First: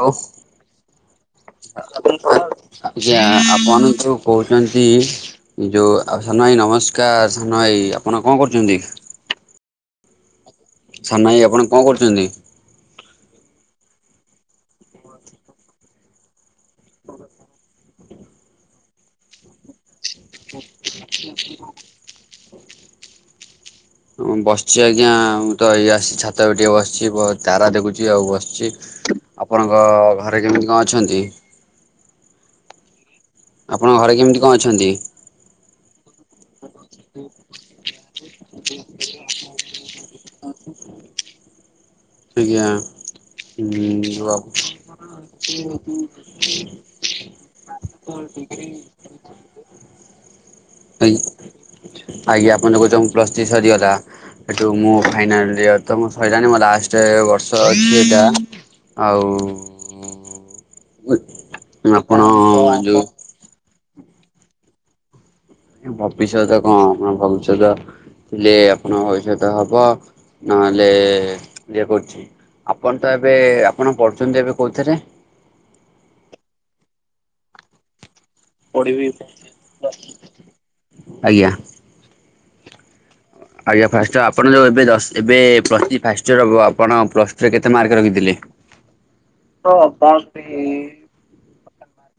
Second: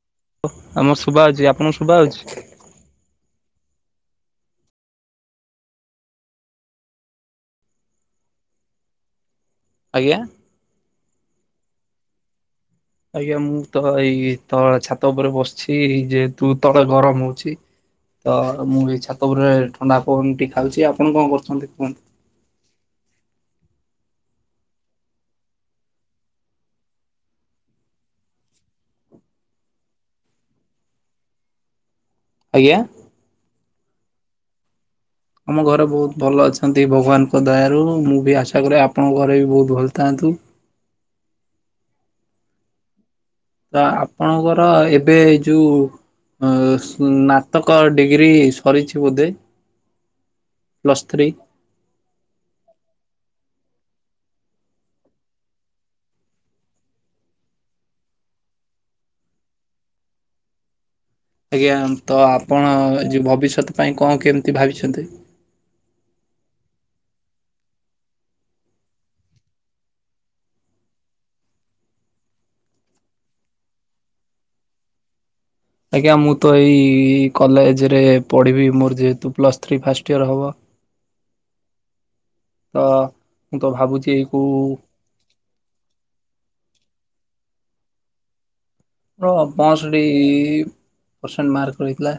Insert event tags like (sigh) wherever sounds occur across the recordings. ହ ଆ ଆମର ଶୁଭା ହଉଛି (unintelligible) ଆପଣଙ୍କୁ ଶୁଭା ହଉଛି? ମନୁଛୁ କହୁଛନ୍ତି। ଯୋଉ ସାନ ଭାଇ ନମସ୍କାର, ସାନ ଭାଇ ଆପଣ କଣ କରୁଛନ୍ତି? ଆଜ୍ଞା। ସନାଇ ଆପଣ କଣ କରୁଛନ୍ତି? ଆଜ୍ଞା, ମୁଁ ତ ଏଇ ତ ଛାତ ଉପରେ ବସିଛି, ଯେ ତୁ ତଳେ ଗରମ ହଉଛି, ତ ମୁଁ ଏଇ ଛାତ ଉପରେ ଥଣ୍ଡା। ପବନ ଟି ଖାଉଛି, ଆପଣ କଣ କରୁଛନ୍ତି? କୁହନ୍ତୁ। ମୁଁ ବସିଛି ଆଜ୍ଞା, ମୁଁ ତ ଏଇ ଆସିଛି ଛାତ ଉପରେ ଟିକେ ବସିଛି, ବହୁ ତାରା ଦେଖୁଛି ଆଉ ବସଛି। ଆପଣଙ୍କ ଘରେ କେମିତି କଣ ଅଛନ୍ତି? ଆଜ୍ଞା। ଆପଣଙ୍କ ଘରେ କେମିତି କଣ ଅଛନ୍ତି? ଆମ ଘରେ ବହୁତ ଭଲ ଅଛନ୍ତି, ଭଗବାନଙ୍କ ଦୟାରୁ ମୁଁ ବି ଆଶା କରେ, ଆପଣଙ୍କ ଘରେ ବି ବହୁତ ଭଲ। ଥାନ୍ତୁ। ଆଜ୍ଞା। ତ ହୁଁ ଆପଣଙ୍କର ଏବେ ଯୋଉ ଅ ସ୍ନାତକ ଡିଗ୍ରୀ। ସରିଛି ବୋଧେ। Plus three? ଆଜ୍ଞା, ଆଜ୍ଞା, ଆପଣ ଦେଖ କହୁଚ (unintelligible) ପ୍ଲସ୍ ଥ୍ରି ସରିଗଲା, ସେଠୁ ମୁଁ ଫାଇନାଲ। ଇୟର ତ ମୋ ସଇଲାଣି, ମୋ ଲାଷ୍ଟ ବର୍ଷ ଅଛି ଏଟା ଆଉ। ଉଁ। ଆଜ୍ଞା, ତ ଆପଣ ଯୋଉ ଯେ ଭବିଷ୍ୟତ ପାଇଁ କଣ କେମିତି ଭାବିଛନ୍ତି? ଭବିଷ୍ୟତ କଣ? ଭବିଷ୍ୟତ। ଥିଲେ, ଆପଣଙ୍କ ପଇସା ତ ହବ ନହେଲେ ଇଏ କରୁଛି। ଆପଣ ତ ଏବେ ଆପଣ ପଢୁଛନ୍ତି ଏବେ କୋଉଥିରେ? ଆଜ୍ଞା, ମୁଁ ତ ଏଇ କଲେଜ ରେ। ପଢ଼ିବି, ମୋର ଯେହେତୁ ପ୍ଲସ୍ ଥ୍ରୀ ଫାଷ୍ଟ ଇୟର ହବ। ଆଜ୍ଞା ଅ। ଆଜ୍ଞା, ଫାର୍ଷ୍ଟ ଆପଣ ଯୋଉ ଏବେ ଜସ ଏବେ ପ୍ଲସ ଥ୍ରି ଫାର୍ଷ୍ଟ ଇୟର ହବ, ଆପଣ ପ୍ଲ ରେ କେତେ ମାର୍କ ରଖିଥିଲେ? ମୋର ପଂଷଠି ପରସେଣ୍ଟ ମାର୍କ ରହିଥିଲା।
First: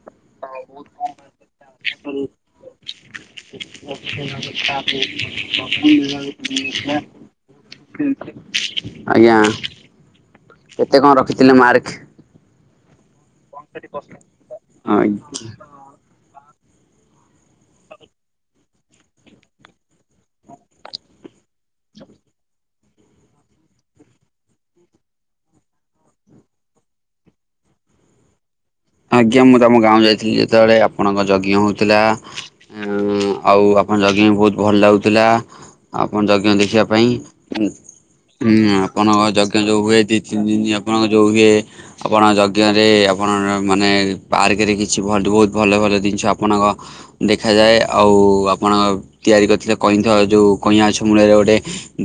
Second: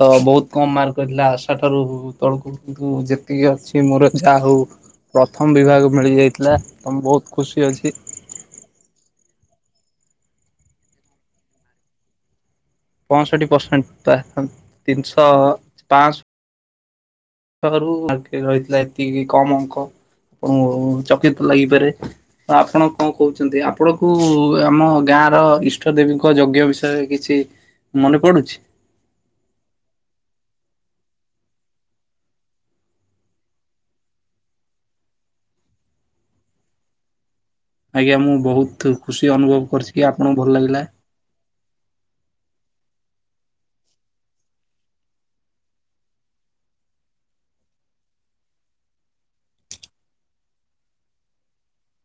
ତ ବହୁତ କମ ମାର୍କ ରହିଥିଲା ଆସା ଠାରୁ ବହୁ ତଳକୁ କିନ୍ତୁ ଯେତିକି ଆସଛି ମୋର ଯାହା ହଉ ପ୍ରଥମ ବିଭାଗ ମିଳିଯାଇଥିଲା ତ ମୁ ବହୁତ ଖୁସି ଅଛି। ଆଜ୍ଞା କେତେ କଣ ରଖିଥିଲେ ମାର୍କ। ପଂଷଠି ପର୍ଶେଣ୍ଟ ପା ତିନିଶହ ପାଂସ ରୁ ମାର୍କେ ରହିଥିଲା ଏତିକି କମ ଅଙ୍କ। ଆପଣଙ୍କୁ ଚକିତ ଲାଗିପାରେ ଆପଣ କହୁଛନ୍ତି ଆପଣ କୁ ଆମ ଗାଁ ଗାଁ ର ଇଷ୍ଟ ଦେବୀଙ୍କ ଯଜ୍ଞ ବିଷୟରେ କିଛି ମନେ ପଡୁଛି। ଆଜ୍ଞା ମୁଁ ତମ ଗାଁ କୁ ଯାଇଥିଲି ଯେତେବେଳେ ଆପଣଙ୍କ ଯଜ୍ଞ ହଉଥିଲା ଆଉ ଆପଣ ଯଜ୍ଞ ବି ବହୁତ ଭଲ ଲାଗୁଥିଲା ଆପଣ ଯଜ୍ଞ ଦେଖିବା ପାଇଁ। ହୁଁ ଆଜ୍ଞା ମୁଁ ହୁଁ ବହୁତ ଆପଣଙ୍କ ଖୁସି ଯଜ୍ଞ ଅନୁଭବ ଯୋଉ କରିଛି ହୁଏ କି ଦି ଆପଣଙ୍କୁ ତିନି ଭଲ ଦିନ ଲାଗିଲା ଆପଣଙ୍କ ଯୋଉ ହୁଏ ଆପଣଙ୍କ ଯ ଞରେ ଆପଣ ମାନେ ପାର୍କରେ କିଛି ଭଲ ବହୁତ ଭଲ ଭଲ ଜିନିଷ ଆପଣଙ୍କ ଦେଖାଯାଏ ଆଉ ଆ ଆପଣ ତିଆରି କରିଥିଲେ କଇଁଥ ଯେଉଁ କଇଁଆ ଗଛ ମୂଳରେ ଗୋଟେ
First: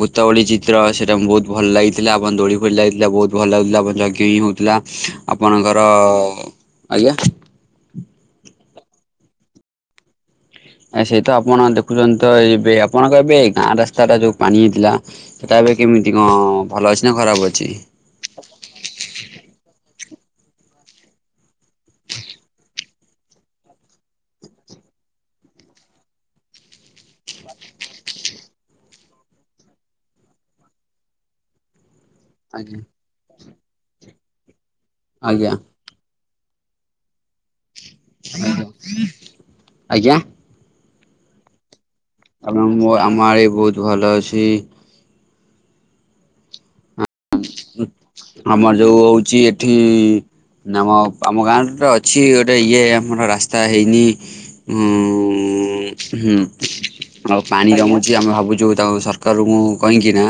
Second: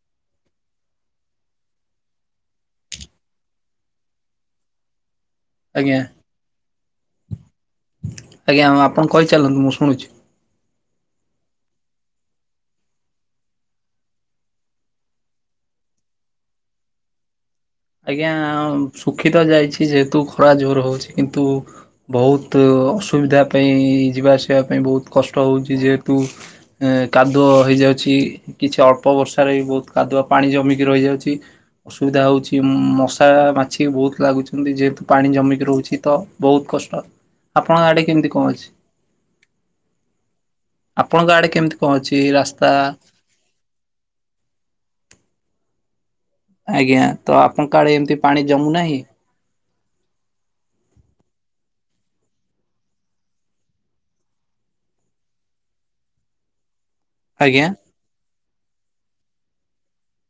ଗୋତାବଳି ଚିତ୍ର ସେଇଟା ମୁଁ ବହୁତ ଭ ଭଲ ଲାଗିଥିଲା ଆପଣ ଦୋଳି ଫୋଳି ଲାଗିଥିଲା ବହୁତ ଭଲ ଲାଗୁଥିଲା ଆପଣ ଯଜ୍ଞ ହି ହଉଥିଲା ଆପଣଙ୍କର ଆଜ୍ଞା ଆଜ୍ଞା ଆଜ୍ଞା ଆପଣ କହିଚଲନ୍ତୁ ମୁଁ ଶୁଣୁଛି। ଆ ସେଇ ତ ଆପଣ ଦେଖୁଛନ୍ତି ତ ଏବେ ଆପଣଙ୍କ ଏବେ ଗାଁ ରାସ୍ତା ଟା ଯୋଉ ପାଣି ହେଇଥିଲା ସେଟା ଏବେ କେମିତି କଣ ଭଲ ଅଛି ନା ଖରାପ ଅ ଆଜ୍ଞା ଶୁଖିତ ଯାଇଛି ଯେ ତୁ ଖରା ଜୋର ହଉଛି କିନ୍ତୁ ବହୁତୁ ଅସୁବିଧା ପାଇଁ ଯିବା ଆସିବା ପାଇଁ ବହୁତ କଷ୍ଟ ହଉଛି ଯେହେତୁ ଏଁ କାଦୁଅ ହେଇଯାଉଛି କିଛି ଅଳ୍ପ ବର୍ଷାରେ ବି ବହୁତ କାଦୁ ପାଣି ଜମିକି ରହିଯାଉଛି ଅସୁବିଧା ହଉ ଆଜ୍ଞା ମଶା ମାଛି ବହୁତ ଲାଗୁଛନ୍ତି ଯେହେତୁ ପାଣି ଆଜ୍ଞା। ଜମିକି ରହୁଛି ତ ବହୁତ କଷ୍ଟ ଆପଣଙ୍କ ଗାଡି କେମିତି କଣ ଅଛି? ଆଜ୍ଞା। ଆଜ୍ଞା ଆପଣଙ୍କ ଆଡେ କେମିତି କଣ ଅଛି ରାସ୍ତା ଆ ଆମାର ବହୁତ ଭଲ ଅଛି। ଆଜ୍ଞା ତ ଆପଣଙ୍କ ଆଡ଼େ ଏମିତି ପାଣି ଆମର ଯୋଉ ଜମୁନାହିଁ ହଉଛି ଏଠି ନମ ଆମ ଗାଁରେ ଅଛି ଗୋଟେ ଇଏ ଆମର ରାସ୍ତା ହେଇନି ହଁ ହୁଁ। ଆଉ ଆଜ୍ଞା। ପାଣି ଜମୁଛି ଆମେ ଭାବୁଛୁ ତା ସରକାର ମୁଁ କହିହିଁକିନା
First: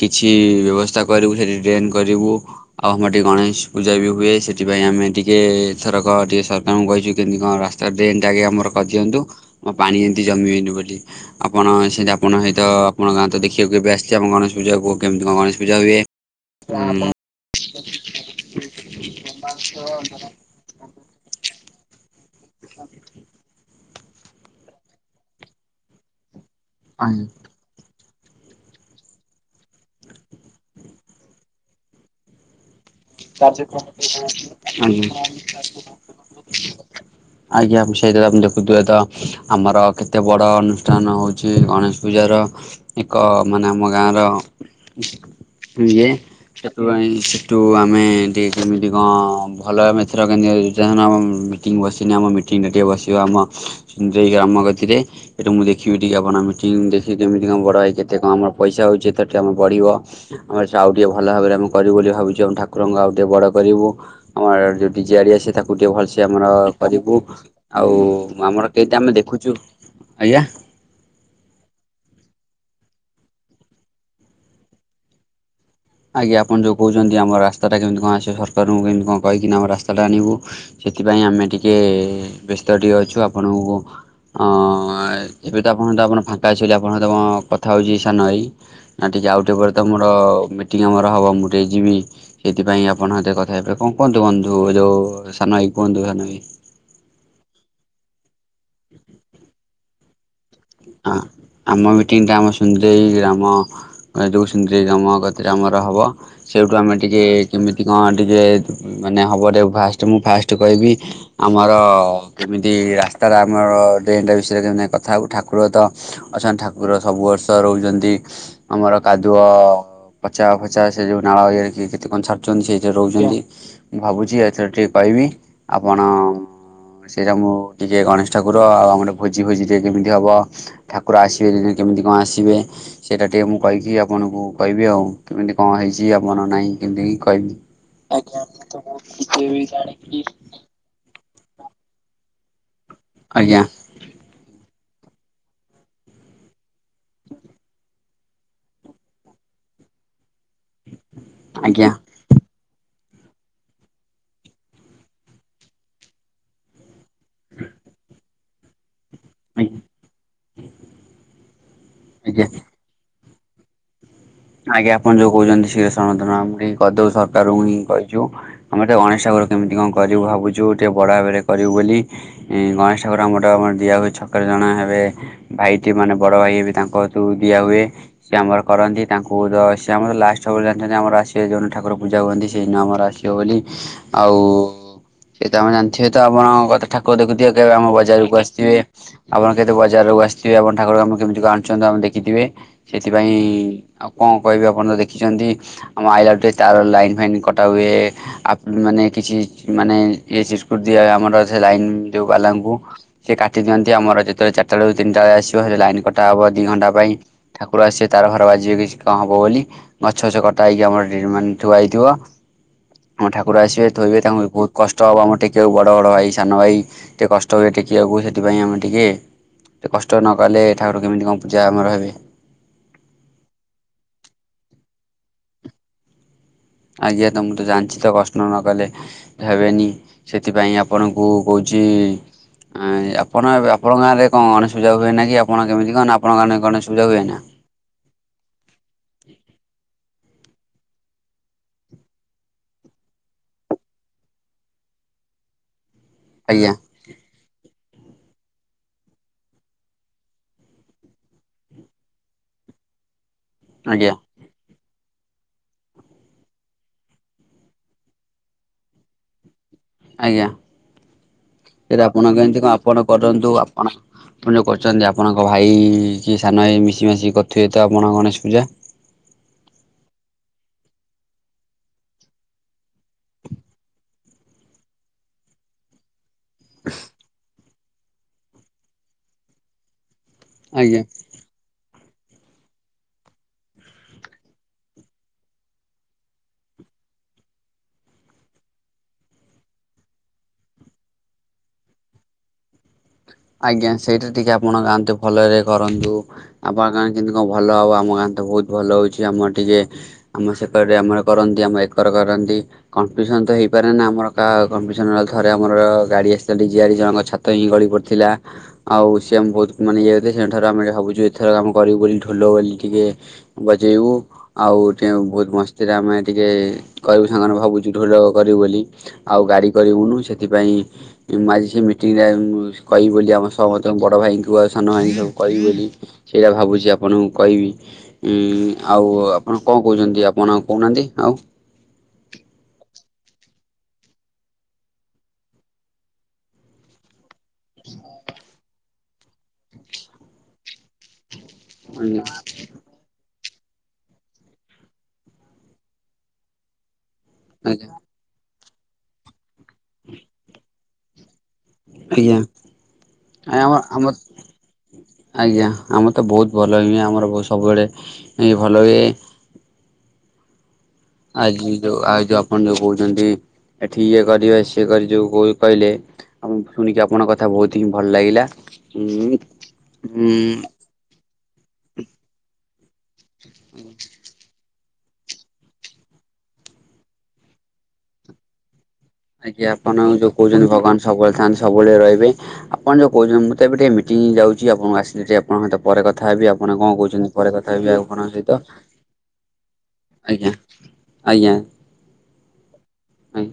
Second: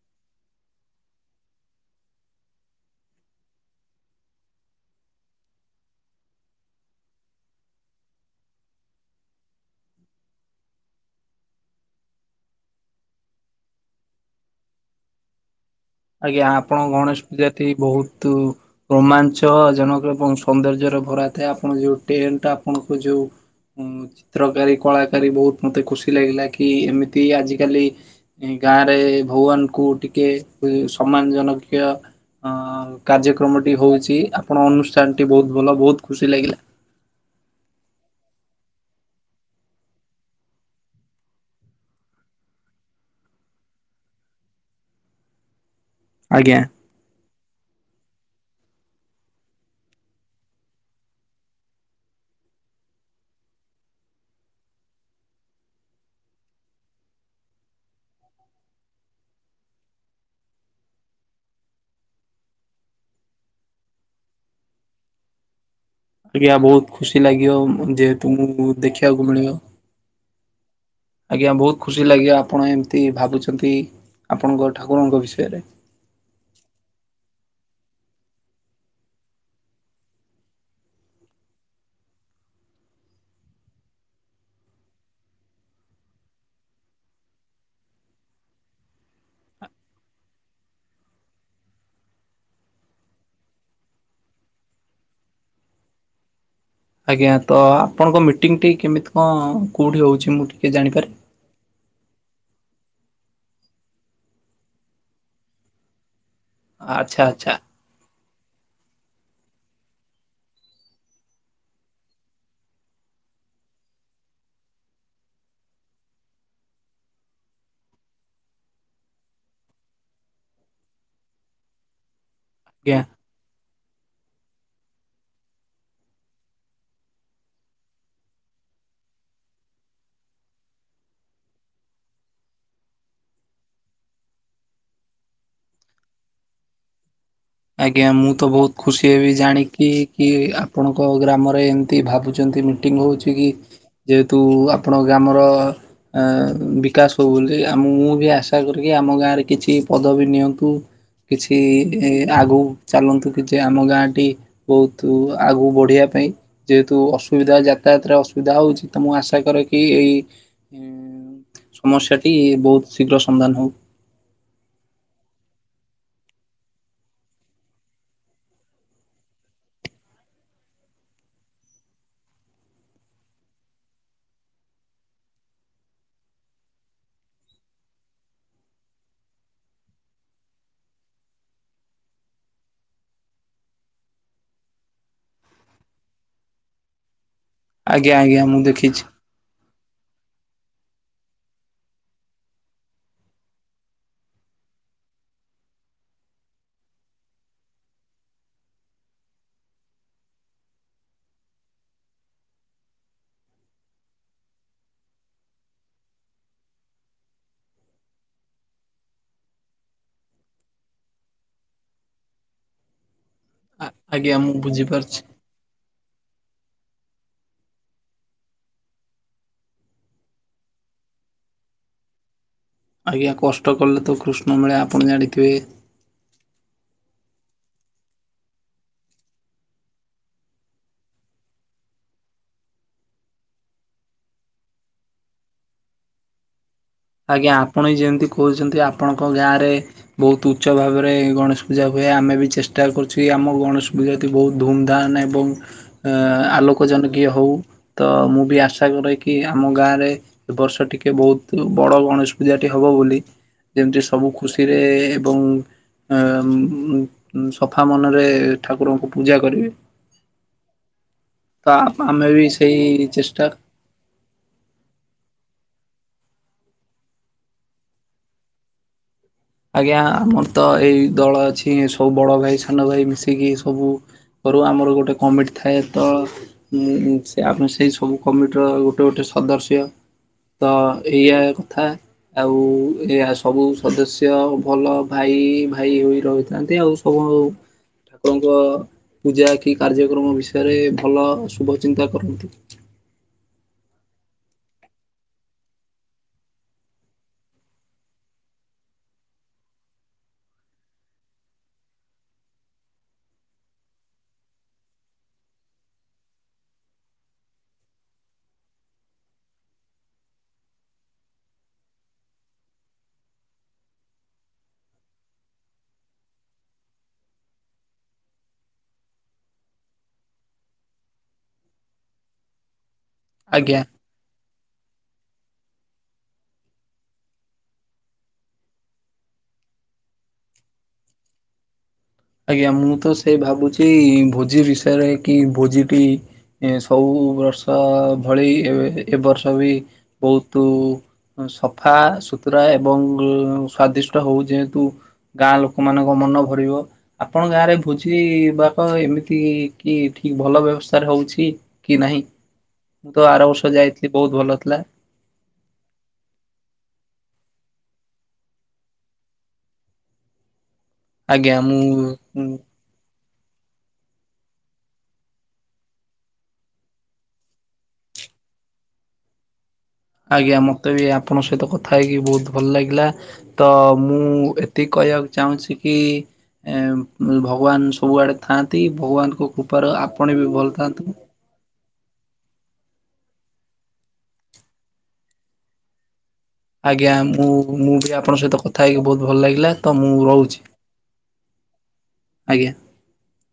କିଛି ବ୍ୟବସ୍ଥା କରିବୁ ସେଠି ଟ୍ରେନ୍ କରିବୁ ଆଉ ଆମର ଟିକି ଗଣେଶ ପୂଜା ବି ହୁଏ ସେଥିପାଇଁ ଆମେ ଟିକେ ଥରକ ଟିକେ ସରକାରଙ୍କୁ କହିଛୁ କେମିତି କଣ ରାସ୍ତା ଡ୍ରେନ ଟା ଆଗେ ଆମର କରିଦିଅନ୍ତୁ ଆମ ପାଣି ଏମିତି ଜମି ଏମତି ବୋଲି ଆପଣ ସେଇି ଆପଣ ସହିତ ଆପଣ ଗାଁ ତ ଦେଖକୁ କେବେ ଆସିୁ ଆଣ ଗଣେଶ ପୂଜା କହ କେମିତି କଣ ଗଣେଶ ପ ଆଜ୍ଞା ଆପଣଙ୍କ ଗଣେଶ ପୂଜା ବହୁତ ରୋମାଞ୍ଚ ଜନକ ଏବଂ ସୌନ୍ଦର୍ଯ୍ୟ ଭର େ ଆ ଆପଣ ଯୋଉ ଟେଣ୍ଟ ଆପଣଙ୍କ ଯୋଉ ଚିତ୍ରକାରୀ କଳାକାରୀ ବହୁତ ମତେ ଖୁସି ଲାଗିଲା କି କି ଏମିତି ଆଜିକାଲି ଗାଁରେ ଭଗବାନଙ୍କୁ ଟିକେ ସମ୍ମାନ ଜନକୀୟ ଅ କାର୍ଯ୍ୟକ୍ରମ ଟି ହଉଛି ଆପଣ ଅନୁଷ୍ଠାନ ଟି ବହୁତ ଭଲ ବହୁତ ଖୁସି ଲାଗିଲା। ସେଇଥିପ ଆମେ ଦେଖୁଥୁ ଏ ତ ଆମର କେତେ ବଡ଼ ଅନୁଷ୍ଠାନ ହେଉଛି ଗଣେଶ ପୂଜାର ଏକ ମାନେ ଆମ ଗାଁ ର ଇଏ ଆଜ୍ଞା ସେଠୁ ସେଠୁ ଆ ଆମେ ଟିକେ କେମିତି କଣ ଭଲ ଭମେଥର କେମିତି ମିଟିଙ୍ଗ ବସିନି ଆମ ମିଟିଂ ଟା ଟିକେ ବସିବ ଆମନ୍ଦ ଗ୍ରାମ ଗତିରେ ଏଟା ମୁଁ ଦେଖିବି ଟିକେ ଆପଣ ମିଟିଂ ଦେଖି ଯେମିତି କଣ ବଡଇ କେତେ କଣ ଆମର ପଇସାଉଛି ଆମ ବଢିବ ଆମ ଆଉ ଟିକେ ଭଲ ଭାବରେ ଆେ କରିବୁ ବୋଲି ଭୁ ାକୁ ଠାକୁରଙ୍ଗ ଆଉ ଟିକେ ବଡ଼ କରିବୁ ଆମର ଯଉଠି ଜିଆଡ଼ି ଆସେ ତାକୁ ଗୁଟେ ଭଲସେ ଆମର ଆଜ୍ଞା ବହୁତ ଖୁସି କରିବୁ ଲାଗିବ ଆଉ ଯେହେତୁ ମୁଁ ଆମର କେତ ଆମେ ଦେଖିବାକୁ ମିଳିବ। ଦେଖୁଛୁ ଆଜ୍ଞା ଆଜ୍ଞା ବହୁତ ଖୁସି ଲାଗିବ ଆପଣ ଏମିତି ଭାବୁଛନ୍ତି ଆପଣଙ୍କ ଠାକୁରଙ୍କ ବିଷୟରେ। ଆଜ୍ଞା ଆପଣ ଯୋଉ କହୁଛନ୍ତି ଆମ ରାସ୍ତା ଟା କେମିତି କଣ ଆସେ ସରକାରଙ୍କୁ କେମିତି କଣ କହିକି ଆମ ରାସ୍ତାଟା ଆଣିବୁ ସେଥିପାଇଁ ଆମେ ଟିକେ ବ୍ୟସ୍ତ ଟିକେ ଅଛୁ ଆପଣଙ୍କୁ ହଁ ଏବେ ତ ଆପଣଙ୍କ ଆପଣ ଫାଙ୍କା ଆସଛନ୍ତି ଆପଣଙ୍କ କଥା ହଉଛି ସ ନଇ ନକ ଯେ ଆଉ ଟିକେ ପରେ ତମର ମି ଟିଙ୍ଗ ଆମର ହବ ମୁଁ ଟିକେ ଯିବି ସେଥିପାଇଁ ଆପଣଙ୍କ ସହିତ କଥା ହେଇପଡେ କଣ କୁହନ୍ତୁ ବନ୍ଧୁ ଯୋଉ ସାନ ଭାଇ ବନ୍ଧୁ ସାନଭାଇ। ଆଜ୍ଞା ତ ଆପଣଙ୍କ ମିଟିଂ ଟି କେମିତି କଣ କୋଉଠି ହୋଉଚି ମୁଁ ଟି ହଁ ଆମ ମି ଟିଙ୍ଗଟା ଆମ ସୁନ୍ଦରେଇ ଗ୍ରାମ ଏ ଯୋଉ ସୁନ୍ଦରେଇ ଗ୍ରାମ କତିରେ ଆମର ହବ। ସେଇଠୁ ଆମେ ଟିକେ ଆଚ୍ଛା ଆଚ୍ଛା କେମିତି କଣ ଟିକେ ମାନେ ହବ ଟିକେ ଫାଷ୍ଟେ ମୁଁ ଫାଷ୍ଟେ କହିବି ଆମର କେମିତି ରାସ୍ ତାର ଆମର ଡ୍ରେନଟା ବିଷୟରେ ମାନେ କଥା ହୋବୁ ଠାକୁ ଠାକୁର ତ ଅଛନ୍ତି ଠାକୁର ସବୁ ବର୍ଷ ରହୁଚନ୍ତି ଆମର କାଦୁଅ ପଚା ଫଚା ସେଇ ଯୋଉ ନାଳ ଦିହରେ କିଏ କେତେ କଣ ଛାଡୁଚନ୍ତି ସେଇଥିରେ ଆଜ୍ଞା। ରହୁଚନ୍ତି। ମୁଁ ଭାବୁଚି ଏଥରେ ଟିକେ କହିମି ଆପଣ ଅଁ ସେଇଟା ମୋ ଟିକେ ଗଣେଶ ଠାକୁର ଆଉ ଆମର ଭୋଜି ଫୋଜି ଟିକେ କେମିତି ହବ? ଠାକୁର ଆସିବେ ଦିନେ କେମିତି କଣ ଆସିବେ ସେଇଟା ଟିକେ ମୁଁ କହିକି ଆପଣଙ୍କୁ କହିବି ଆଉ କେମି କଣ ହେଇଚି ଆପଣ ନାହିଁ କି ନେଇ ଆଜ୍ଞା ମୁଁ ତ ବୋହୁତ ଖୁସି ହେବି ଜାଣିକି କି ଆପଣଙ୍କ ଗ୍ରାମ ର ଏମତି ଭାବୁଚନ୍ତି ମିଟିଂ ହୋଉଛି କି ଆଜ୍ଞା ଯେହେତୁ ଆ ଆପଣଙ୍କ ଗ୍ରାମର ଅ-ବିକାଶ ହୋଉ ବୋଲି ଆ ମୁଁ ବି ଆଶା କରିକି ଆମ ଗାଁରେ କିଛି ପଦବୀ ନିଅନ୍ତୁ କିଛି ଆଜ୍ଞା ଏ ଆଗକୁ ଚାଲନ୍ତୁ କିଛି ଆମ ଗାଁଟି ବୋହୁତ ଆଗକୁ ବଢିବା ପାଇଁ ଯେହେତୁ ଅସୁବିଧା ଯା ଯାତାୟାତରେ ଅସୁବିଧା ହୋଉଚି। ତ ମୁଁ ଆଶା କରେ କି ଏଇ ଇଁ-ସମସ୍ୟାଟି ଆଜ୍ଞା ବୋହୁତ ଶୀଘ୍ର ସ ସନ୍ଧାନ ହୋଉ। ଆଜ୍ଞା ଆପଣ ଯୋଉ କୋହୁଚନ୍ତି ସେଇଟା ସମାଧାନ ଆମେ କରିଦୋବୁ ସରକାରଙ୍କୁ ହିଁ କହିଚି ଆମେ ଗୋଟେ ଗଣେଶ ଠାକୁ ତ କେମିତି କଣ କରିବୁ ଭାବୁଚୁ ଟିକେ ବଡ ଭାବରେ କରିବୁ ବୋଲି ଇଁ-ଗଣେଶ ଠାକୁର ଆମଟା ଦିଆ ହୁଏ ଛକା ଜଣେ ହେବେ ଭାଇଟି ମାନେ ବଡ ଭାଇ ହେବେ ତାଙ୍କ ହାତକୁ ଦିଆହୁଏ ସିଏ ଆମର କରନ୍ତି। ତାଙ୍କୁ ଧ-ସିଏ ଆମର ଲାଷ୍ଟ ସବୁବେଳେ ଜାଣଛନ୍ତି ଆମର ଆସିବେ ଯୋଉଦିନ ଠାକୁର ପୂଜା ହୁଅନ୍ତି ସେହିଦିନ ଆମର ଆସିବ ବୋଲି ଆଉ ଏ ତ ଆମେ ଜାଣିଥିବେ ତ ଆପଣ କଥା ଠାକୁର ଦେଖୁଥିବେ କେବେ ଆମ ଆଜ୍ଞା ବଜାରକୁ ଆଜ୍ଞା ମୁଁ ଆସିଥିବେ ଦେଖିଛି ଆପଣ କେ ତେ ବଜାରକୁ ଆସିଥିବେ ଆପଣ ଠାକୁରଙ୍କୁ କେମିତି କଣ ଆଣୁଚନ୍ତି ଆପଣ ଦେଖିଥିବେ ସେଥିପାଇଁ ଆଉ କଣ କହିବି ଆପଣ ତ ଦେଖିଚନ୍ତି ଆମ ଆଇବେଳେ ଟିକେ ତାର ଲାଇନ ଫାଇନ୍ କଟାହୁଏ ଆପ୍-ମାନ୍ ନାଇଁ କିଛି ମାନେ ଇଏ ସିସକୁଟ ଦିଆ ଆମର ସେ ଲାଇନ ଯୋଉ ବାଲାଙ୍କୁ ସେ କାଟି ଦିଅନ୍ତି ଆ ଆମର ଯେତେବେଳେ ଚାରଟାରୁ ତିନିଟା ଯାଏ ଆସିବ ସେ ଲାଇନ କଟାହବ ଦି ଘଣ୍ଟା ପାଇଁ ଠାକୁର ଆସିବେ ତାର ଫାର ବାଜିବ କିଛି କଣ ହବ ବୋଲି ଗଛ ଫଛ କଟା ହେଇକି ଆମର ଏଠି ମାନେ ଥୁଆ ହେଇଥିବ ଆମ ଠା କୁରା ଆସିବେ ଆ- ଥୋଇବେ ଆଜ୍ଞା ତାଙ୍କୁ ମୁଁ ବୋହୁତ କଷ୍ଟ ବୁଝିପାରୁଛି। ହବ ଆମର ଟେକିବାକୁ ବଡ଼ ବଡ଼ ଭାଇ ସ୍ ସାନ ଭାଇ ଟିକେ କଷ୍ଟ ହୁଏ ଟେକିବାକୁ ସେଥିପାଇଁ ଆମେ ଟିକେ ଟିକେ କଷ୍ଟ ନକଲେ ଠାକୁର କେମିତି କଣ ପୂଜା ଆମର ହେବେ। ଆଜ୍ଞା କଷ୍ଟ କଲେ ତ କୃଷ୍ଣ ମିଳେ ଆପଣ ଜାଣିଥିବେ। ଆଜ୍ଞା ତ ମୁଁ ତ ଜାଣିଚି ତ କଷ୍ଟ ନକଲେ ହେବେନି ସେଥିପାଇଁ ଆପଣଙ୍କୁ କୋହୁଚି ଇ ଆଁ ଆପଣ ଏବେ ଆପଣଙ୍କ ଗାଁରେ କଣ ଗଣେଶ ପୂଜା ହୁଏନା କି ଆପଣ କେମିତି କଣ ନା ଆପଣମାନେ ଗଣେଶ୍ ପୂଜା ହୁଏ ଆଜ୍ଞା ଆପଣ ବି ଯେମତି କୋହୁଚନ୍ତି ଆପଣଙ୍କ ଗାଁରେ ବୋହୁତ ଉଚ୍ଚ ଭାବରେ ଗଣେଶ ପୂଜା ହୁଏ ଆମେ ବି ଚେଷ୍ଟା କରୁଚୁ କି ଆମ ଗଣେଶ ପୂଜା ତି ବୋହୁତ ଧୁମଧାମ୍ ଏବଂ ଆଜ୍ଞା ଆ-ଆଲୋକ ଜନକୀୟ ହୋଉ। ତ ମୁଁ ବି ଆଶା କରେ କି ଆମ ଗାଁରେ ଏବର୍ଷ ଟିକେ ବୋହୁତୁ ବଡ ଗଣେଶ ପୂଜାଟି ହବ ବୋଲି ଯେମତି ଆଜ୍ଞା ସବୁ ଖୁସିରେ ଏବଂ ଏ-ଉମ୍-ଉମ୍-ସଫା ମନରେ ଠାକୁରଙ୍କୁ ପୂଜା କରିବେ। ଆଜ୍ଞା। ତ ସେଇଟା ଆମେ ଆପଣ ବି କେମିତି କଣ ସେଇ ଆପଣ ଚେଷ୍ଟା କରନ୍ତୁ ଆପଣ ଆପଣ ଯୋଉ କରୁଚନ୍ତି ଆପଣଙ୍କ ଭା ଭାଇ କି ସାନ ଭାଇ ମିଶି ମାଶିକି କରୁଥିବେ ତ ଆପଣ ଗଣେଶ ପୂଜା? ଆଜ୍ଞା ଆମର ତ ଏଇ ଦଳ ଅଛି ସବୁ ବଡ ଭାଇ ସାନ ଭାଇ ମିଶିକି ସବୁ ଘରୁ ଆମର ଗୋଟେ କମିଟ ଥାଏ ତ ମୁଁ ସେ ଆମ ସେଇ ସବୁ କମିଟିର ଗୋଟେ ଗୋଟେ ସଦସ୍ୟ । ତ ଆଜ୍ଞା। ଏଇଆ କଥା ଆଉ ଏଇଆ ସବୁ ସଦସ୍ୟ ଯାହା ହେଉ ଭଲ ଭାଇ ଭାଇ ହୋଇ ରହିଥାନ୍ତି ଆଉ ସବୁ ଠାକୁରଙ୍କ ପୂଜା କି କାର୍ଯ୍ୟକ୍ରମ ବିଷୟରେ ଭଲ ଶୁଭ ଚିନ୍ତା କରନ୍ତି । ଆଜ୍ଞା ସେଇଟା ଟିକେ ଆପଣ ଗାଆନ୍ତୁ ଭଲରେ କରନ୍ତୁ ଆପଣଙ୍କ ଗାଁରେ କେମତି କଣ ଭଲ ହବ ଆମ ଗାଁ ବହୁତ ଭଲ ହଉଛି ଆମର ଟିକେ ଆମ ସେକଡରେ ଆମର କରନ୍ତି ଆମ ଏକର କରନ୍ତି କପିଟିସନ କପିଟିସନ ହେଇପାରେ ନା ଆମର କାହା କପିଟିସନ ଥରେ ଆମର ଗାଡି ଅକ୍ସିଡେନ୍ଟ ହେଇ ଜଣଙ୍କ ଛାତ ହିଁ ଗଳିପ ଥିଲା ଆଉ ସିଏ ଆମ୍ ବହୁତ ମାନେ ଇଏ ହେବେ ସେଦିନଠାରୁ ଆମେ ଭାବୁଚୁ ଏଥର କାମ କରିବୁ ବୋଲି ଢୋଲ ବୋଲି ଟିକେ ଟିକେ ବଜେଇବୁ ଆଉ ଟିକେ ବହୁତ ମସ୍ତିରେ ଆମେ ଟିକେ କରିବୁ ସାଙ୍ଗମାନେ ଭାବୁଚୁ ଢୋ କରିବୁ ବୋଲି ଆଉ ଗାଡ଼ି କରିବୁନୁ ସେଥିପାଇଁ ମୁଁ ଆଜି ସେ ମିଟିଂଟା ଆଁ ଉଁ କହିବୁ ବୋଲି ଆମ ଆଜ୍ଞା। ସମସ୍ତଙ୍କ ବଡ଼ ଭାଇଙ୍କୁ ଆଉ ସାନ ଭାଇଙ୍କୁ ସବୁ । କହିବି ବୋଲି ସେୟା ଭାବୁଚି ଆପଣଙ୍କୁ କହିବି ଉଁ ଉଁ ଆଉ ଆପଣ କଣ କହୁଛନ୍ତି? ଆପ୍ କଣ ଆଉ କହୁନାହାନ୍ତି ଆଉ । ଆଜ୍ଞା ମୁଁ ତ ସେଇ ଭାବୁଛି ଭୋଜି ବିଷୟରେ କି ଭୋଜିଟି ଉଁ ସବୁ ବର୍ଷ ଭଳି ଏବେ ଏବର୍ଷ ବି ବହୁତୁ ସଫା ଆଜ୍ଞା ସୁତୁରା ଏବଂ ଆଁ ସ୍ଵାଦିଷ୍ଟ ହଉ ଯେହେତୁ ଗାଁ ଲୋକମାନଙ୍କ ମନ ଭରିବ । ଆପଣଙ୍କ ଗାଁ ରେ ଭୋଜି ବାକ ଏମିତି କି ଠିକ ଭଲ ବ୍ୟବସ୍ଥାରେ ହଉଛି। କି ନାହିଁ । ଆଁ ଆମ ଆମ ଆଜ୍ଞା ଆମର ତ ବହୁତ ଭଲ ହିଁ ହୁଏ ଆମର ସବୁ ସବୁବେଳେ ହିଁ ଭଲ ହୁଏ । ଆଜ୍ଞା ଆଜି ଯୋଉ ଆଉ ଯୋଉ ମୁଁ ଆପଣ ଯୋଉ କହୁଛନ୍ତି ଏଠି ଇଏ କରିବେ ସିଏ କରି ଯୋଉ କଉ କହିଲେ ଆ ଶୁଣିକି ଆପଣଙ୍କ କଥା ବହୁତ ହିଁ ଭଲ ଲାଗିଲା। ହୁଁ। ଆଜ୍ଞା ମତେ ବି ଆପଣଙ୍କ ସହିତ କଥା ହେଇକି ବହୁତ ଭଲ ଲାଗିଲା ତ ମୁଁ ଏତେ ତି କହିବାକୁ ଚାହୁଁଛି କି ଭଗବାନ ଇ ସବୁଆଡ଼େ ଥାନ୍ତ ଆଜ୍ଞା ଆପଣ ଯୋଉ କହୁଛନ୍ତି ଭଗବାନ ଥାଆନ୍ତୁ। ସବୁବେଳେ ଥାନ୍ତି ସବୁବେଳେ ରହିବେ। ପାଇଁ ଆପଣ ଯୋଉ କହୁଛନ୍ତି ମୁଁ ତ ଏବେ ଟିକେ ମିଟିଂ ଯାଉଛି ଆପଣଙ୍କୁ ଆସିଲେ ଟିକେ ଆପଣଙ୍କ ସହ ପରେ କଥା ହେବି। କଥା ହେବି ଆପଣ କଣ ଆଜ୍ଞା କହୁଛନ୍ତି ମୁଁ ପରେ କଥା ହେବି ମୁଁ ଆଉ ବି ଆପଣଙ୍କ ସହିତ କଥା ହେଇକି ବହୁତ ଭଲ ଲାଗିଲା ତ ମୁଁ ଆଜ୍ଞା। ରହୁଛି ଆଜ୍ଞା। ଆଜ୍ଞା। ଆଜ୍ଞା।